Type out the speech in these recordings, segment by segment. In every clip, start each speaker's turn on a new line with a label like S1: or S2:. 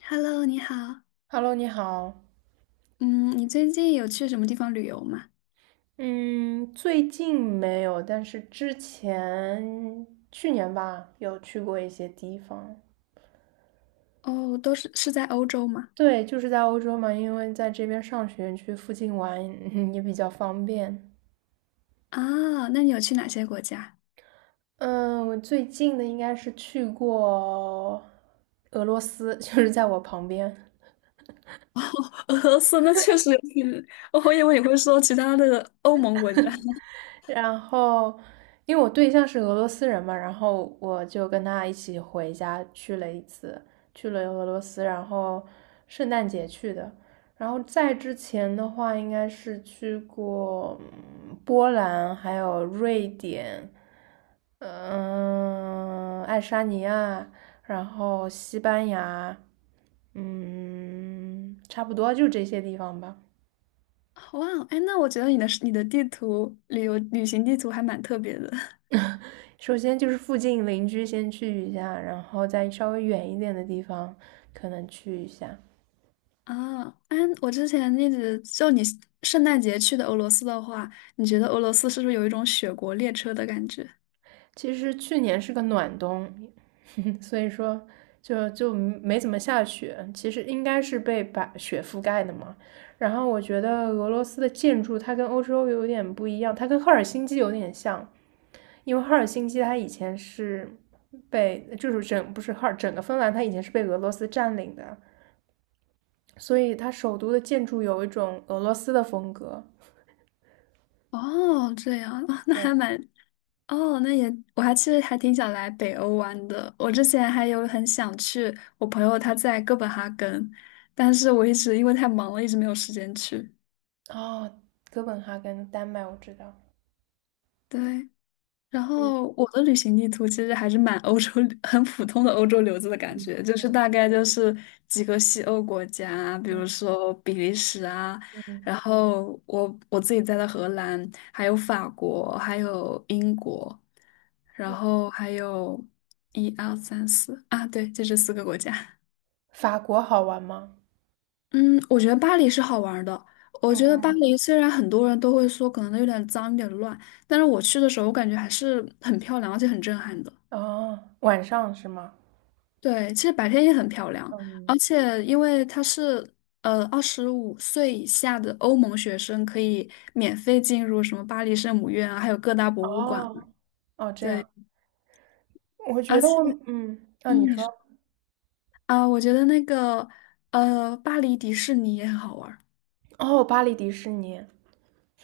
S1: Hello，你好。
S2: Hello，你好。
S1: 嗯，你最近有去什么地方旅游吗？
S2: 嗯，最近没有，但是之前去年吧，有去过一些地方。
S1: 哦，都是在欧洲吗？
S2: 对，就是在欧洲嘛，因为在这边上学，去附近玩也比较方便。
S1: 啊，那你有去哪些国家？
S2: 嗯，我最近的应该是去过俄罗斯，就是在我旁边。
S1: 俄罗斯那确实有点，我以为你会说其他的欧盟国家。
S2: 然后，因为我对象是俄罗斯人嘛，然后我就跟他一起回家去了一次，去了俄罗斯，然后圣诞节去的。然后在之前的话，应该是去过波兰，还有瑞典，爱沙尼亚，然后西班牙，差不多就这些地方吧。
S1: 哇哦，哎，那我觉得你的你的地图旅游旅行地图还蛮特别的。
S2: 首先就是附近邻居先去一下，然后再稍微远一点的地方可能去一下。
S1: 啊。哎，我之前一直就你圣诞节去的俄罗斯的话，你觉得俄罗斯是不是有一种雪国列车的感觉？
S2: 其实去年是个暖冬，所以说就没怎么下雪。其实应该是被把雪覆盖的嘛。然后我觉得俄罗斯的建筑它跟欧洲有点不一样，它跟赫尔辛基有点像，因为赫尔辛基它以前是被就是整不是赫尔整个芬兰它以前是被俄罗斯占领的，所以它首都的建筑有一种俄罗斯的风格。
S1: 哦，这样啊。 那还
S2: 对，
S1: 蛮哦，那也，我还其实还挺想来北欧玩的。我之前还有很想去，我朋友他在哥本哈根，但是我一直因为太忙了，一直没有时间去。
S2: 哦，哥本哈根，丹麦我知道。
S1: 对，然后我的旅行地图其实还是蛮欧洲，很普通的欧洲流子的感觉，就是大概就是几个西欧国家，比如
S2: 嗯
S1: 说比利时啊，
S2: 嗯，
S1: 然后我自己在的荷兰，还有法国，还有英国，然后还有一二三四啊，对，就这四个国家。
S2: 法国好玩吗？
S1: 嗯，我觉得巴黎是好玩儿的。我觉得巴
S2: 嗯，
S1: 黎虽然很多人都会说可能有点脏、有点乱，但是我去的时候，我感觉还是很漂亮，而且很震撼的。
S2: 哦，晚上是吗？
S1: 对，其实白天也很漂亮，
S2: 嗯，
S1: 而且因为它是25岁以下的欧盟学生可以免费进入什么巴黎圣母院啊，还有各大博物馆。
S2: 哦，哦，这
S1: 对，
S2: 样，我觉
S1: 而
S2: 得
S1: 且
S2: 我，你
S1: 你
S2: 说，
S1: 说啊，我觉得那个巴黎迪士尼也很好玩儿
S2: 哦，巴黎迪士尼，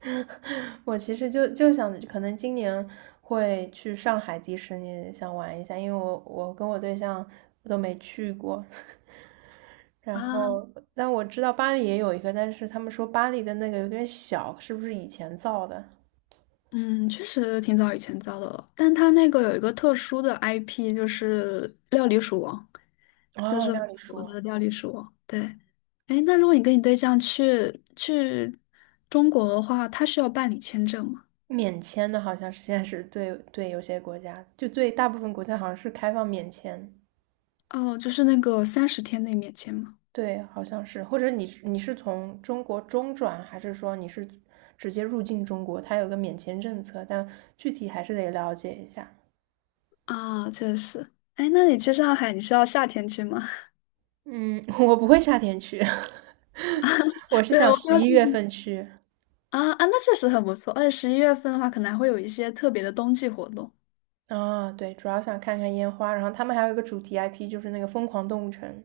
S2: 我其实就想，可能今年会去上海迪士尼，想玩一下，因为我跟我对象都没去过，然
S1: 啊。
S2: 后，但我知道巴黎也有一个，但是他们说巴黎的那个有点小，是不是以前造的？
S1: 嗯，确实挺早以前造的了，但它那个有一个特殊的 IP，就是料理鼠王，就
S2: 哦，
S1: 是法
S2: 让你
S1: 国
S2: 说，
S1: 的料理鼠王。对，哎，那如果你跟你对象去中国的话，他需要办理签证吗？
S2: 免签的好像是现在是，对对，有些国家，就对大部分国家好像是开放免签，
S1: 哦，就是那个30天内免签吗？
S2: 对，好像是，或者你是从中国中转，还是说你是直接入境中国？它有个免签政策，但具体还是得了解一下。
S1: 啊，确实。哎，那你去上海，你是要夏天去吗？
S2: 嗯，我不会夏天去，我 是
S1: 对，
S2: 想
S1: 我
S2: 十
S1: 刚
S2: 一月份去。
S1: 啊啊，那确实很不错，而且11月份的话，可能还会有一些特别的冬季活动。
S2: 啊，对，主要想看看烟花，然后他们还有一个主题 IP，就是那个疯狂动物城，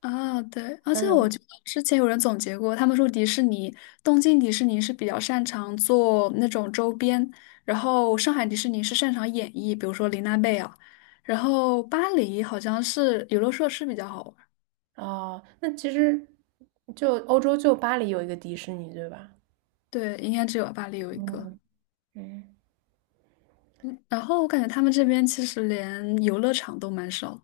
S1: 啊，对，
S2: 好
S1: 而
S2: 像
S1: 且我
S2: 有
S1: 觉得之前有人总结过，他们说迪士尼，东京迪士尼是比较擅长做那种周边，然后上海迪士尼是擅长演绎，比如说玲娜贝儿，然后巴黎好像是游乐设施比较好玩。
S2: 啊。那其实就欧洲就巴黎有一个迪士尼，对吧？
S1: 对，应该只有巴黎有一个。
S2: 嗯，嗯，
S1: 然后我感觉他们这边其实连游乐场都蛮少的。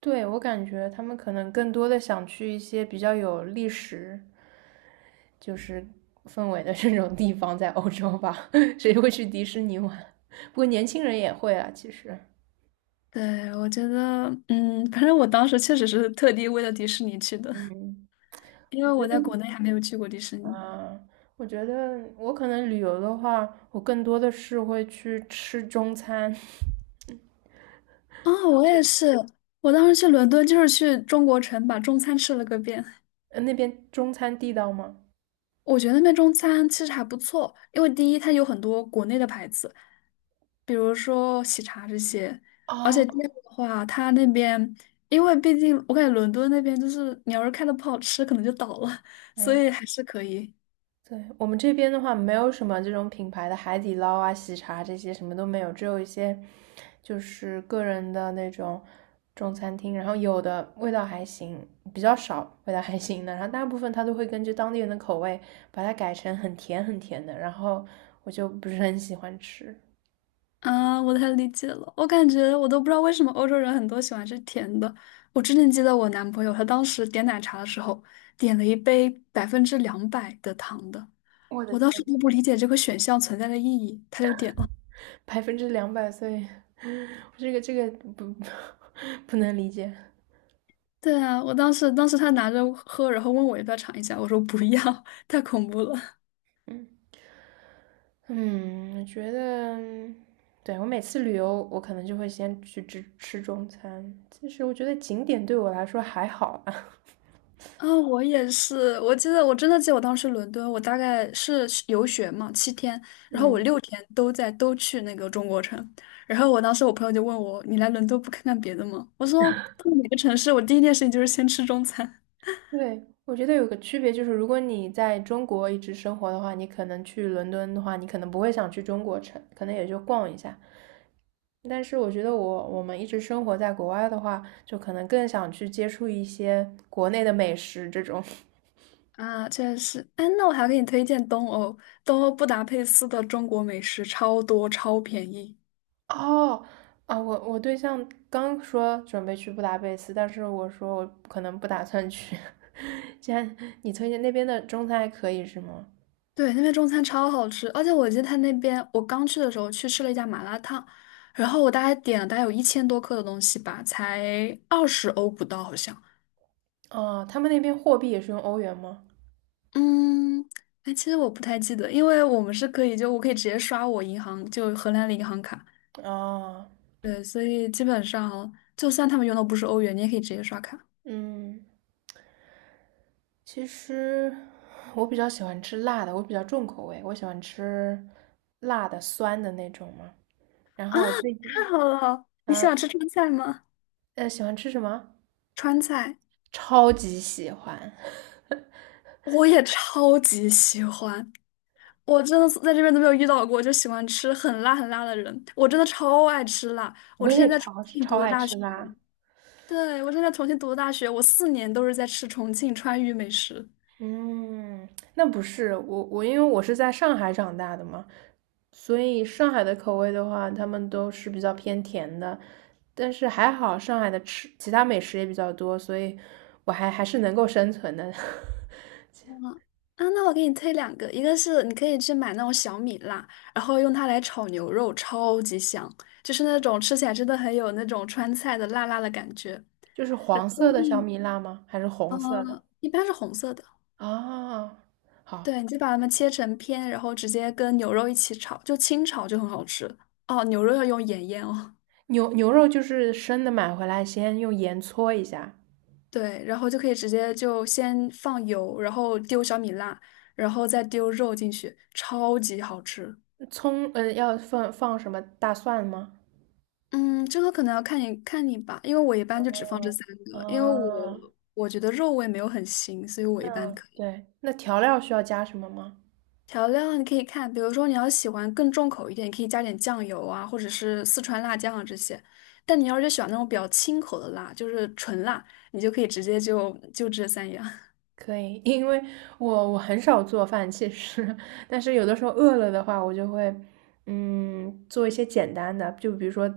S2: 对，我感觉他们可能更多的想去一些比较有历史就是氛围的这种地方，在欧洲吧，谁会去迪士尼玩？不过年轻人也会啊，其实。
S1: 对，我觉得，反正我当时确实是特地为了迪士尼去的，
S2: 嗯，
S1: 因
S2: 我
S1: 为
S2: 觉
S1: 我
S2: 得。
S1: 在国内还没有去过迪士尼。
S2: 啊，我觉得我可能旅游的话，我更多的是会去吃中餐。
S1: 哦，我也是。我当时去伦敦就是去中国城把中餐吃了个遍。
S2: 呃，那边中餐地道吗？
S1: 我觉得那边中餐其实还不错，因为第一它有很多国内的牌子，比如说喜茶这些。而且
S2: 哦，
S1: 第二的话，它那边因为毕竟我感觉伦敦那边就是你要是开的不好吃，可能就倒了，所
S2: 嗯，
S1: 以还是可以。
S2: 对，我们这边的话，没有什么这种品牌的海底捞啊、喜茶这些什么都没有，只有一些就是个人的那种中餐厅，然后有的味道还行，比较少味道还行的，然后大部分他都会根据当地人的口味把它改成很甜很甜的，然后我就不是很喜欢吃。
S1: 啊，我太理解了。我感觉我都不知道为什么欧洲人很多喜欢吃甜的。我之前记得我男朋友，他当时点奶茶的时候，点了一杯200%的糖的。
S2: 我的
S1: 我当时
S2: 天，
S1: 都不理解这个选项存在的意义，他就点了。
S2: 200%所岁，这个这个不 不能理解。
S1: 对啊，我当时他拿着喝，然后问我要不要尝一下，我说不要，太恐怖了。
S2: 嗯嗯，我觉得，对我每次旅游，我可能就会先去吃吃中餐。其实我觉得景点对我来说还好吧。
S1: 啊，我也是。我记得，我真的记得我当时伦敦，我大概是游学嘛，7天，然后我
S2: 嗯。
S1: 6天都去那个中国城。然后我当时我朋友就问我，你来伦敦不看看别的吗？我说到哪个城市，我第一件事情就是先吃中餐。
S2: 对，我觉得有个区别就是，如果你在中国一直生活的话，你可能去伦敦的话，你可能不会想去中国城，可能也就逛一下。但是我觉得我们一直生活在国外的话，就可能更想去接触一些国内的美食这种。
S1: 啊，确实。哎，那我还给你推荐东欧，东欧布达佩斯的中国美食超多，超便宜。
S2: 哦，啊，我对象刚说准备去布达佩斯，但是我说我可能不打算去。既然你推荐那边的中餐还可以是吗？
S1: 对，那边中餐超好吃，而且我记得他那边，我刚去的时候去吃了一家麻辣烫，然后我大概点了大概有1000多克的东西吧，才20欧不到好像。
S2: 哦，他们那边货币也是用欧元吗？
S1: 嗯，哎，其实我不太记得，因为我可以直接刷我银行就荷兰的银行卡，
S2: 啊，
S1: 对，所以基本上就算他们用的不是欧元，你也可以直接刷卡。
S2: 嗯。其实我比较喜欢吃辣的，我比较重口味，我喜欢吃辣的、酸的那种嘛。然
S1: 啊，
S2: 后我最
S1: 太
S2: 近，
S1: 好了！你喜
S2: 嗯
S1: 欢吃川菜吗？
S2: 喜欢吃什么？
S1: 川菜
S2: 超级喜欢，
S1: 我也超级喜欢，我真的是在这边都没有遇到过，就喜欢吃很辣很辣的人。我真的超爱吃辣。我
S2: 我
S1: 之前
S2: 也
S1: 在重
S2: 超
S1: 庆
S2: 超
S1: 读的
S2: 爱
S1: 大
S2: 吃
S1: 学，
S2: 辣。
S1: 对，我之前在重庆读的大学，我4年都是在吃重庆川渝美食。
S2: 嗯，那不是我，因为我是在上海长大的嘛，所以上海的口味的话，他们都是比较偏甜的。但是还好，上海的吃其他美食也比较多，所以我还是能够生存的。
S1: 嗯啊，那我给你推两个，一个是你可以去买那种小米辣，然后用它来炒牛肉，超级香，就是那种吃起来真的很有那种川菜的辣辣的感觉。
S2: 就是黄色的小
S1: 嗯。
S2: 米辣吗？还是红色的？
S1: 一般是红色的。
S2: 啊，好，
S1: 对，你就把它们切成片，然后直接跟牛肉一起炒，就清炒就很好吃。哦，牛肉要用盐腌哦。
S2: 牛肉就是生的买回来，先用盐搓一下，
S1: 对，然后就可以直接就先放油，然后丢小米辣，然后再丢肉进去，超级好吃。
S2: 葱，要放放什么大蒜吗？
S1: 嗯，这个可能要看你看你吧，因为我一般就只放这三个，因为我
S2: 啊，
S1: 我觉得肉味没有很腥，所以我一般
S2: 那
S1: 可以。
S2: 对，那调料需要加什么吗？
S1: 调料你可以看，比如说你要喜欢更重口一点，你可以加点酱油啊，或者是四川辣酱啊这些。但你要是喜欢那种比较清口的辣，就是纯辣，你就可以直接就这三样。
S2: 可以，因为我很少做饭，其实，但是有的时候饿了的话，我就会，嗯，做一些简单的，就比如说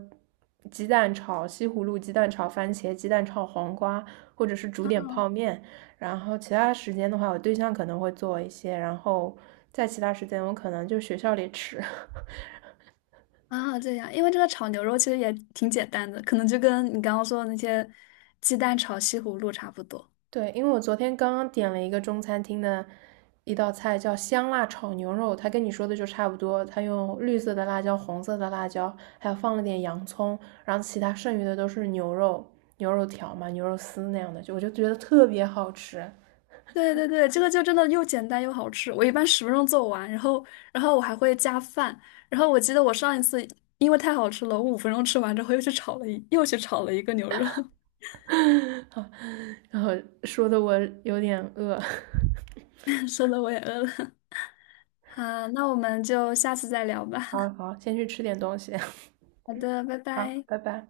S2: 鸡蛋炒西葫芦、鸡蛋炒番茄、鸡蛋炒黄瓜，或者是煮点泡面。然后其他时间的话，我对象可能会做一些，然后在其他时间我可能就学校里吃。
S1: 啊，这样。因为这个炒牛肉其实也挺简单的，可能就跟你刚刚说的那些鸡蛋炒西葫芦差不多。
S2: 对，因为我昨天刚刚点了一个中餐厅的一道菜，叫香辣炒牛肉，它跟你说的就差不多。它用绿色的辣椒、红色的辣椒，还有放了点洋葱，然后其他剩余的都是牛肉、牛肉条嘛、牛肉丝那样的，就我就觉得特别好吃。
S1: 对对对，这个就真的又简单又好吃。我一般10分钟做完，然后我还会加饭。然后我记得我上一次因为太好吃了，我5分钟吃完之后又去炒了一个牛肉。
S2: 啊，然后说的我有点饿。
S1: 说的我也饿了。好，那我们就下次再聊吧。
S2: 好 好，先去吃点东西。
S1: 好的，拜
S2: 好，
S1: 拜。
S2: 拜拜。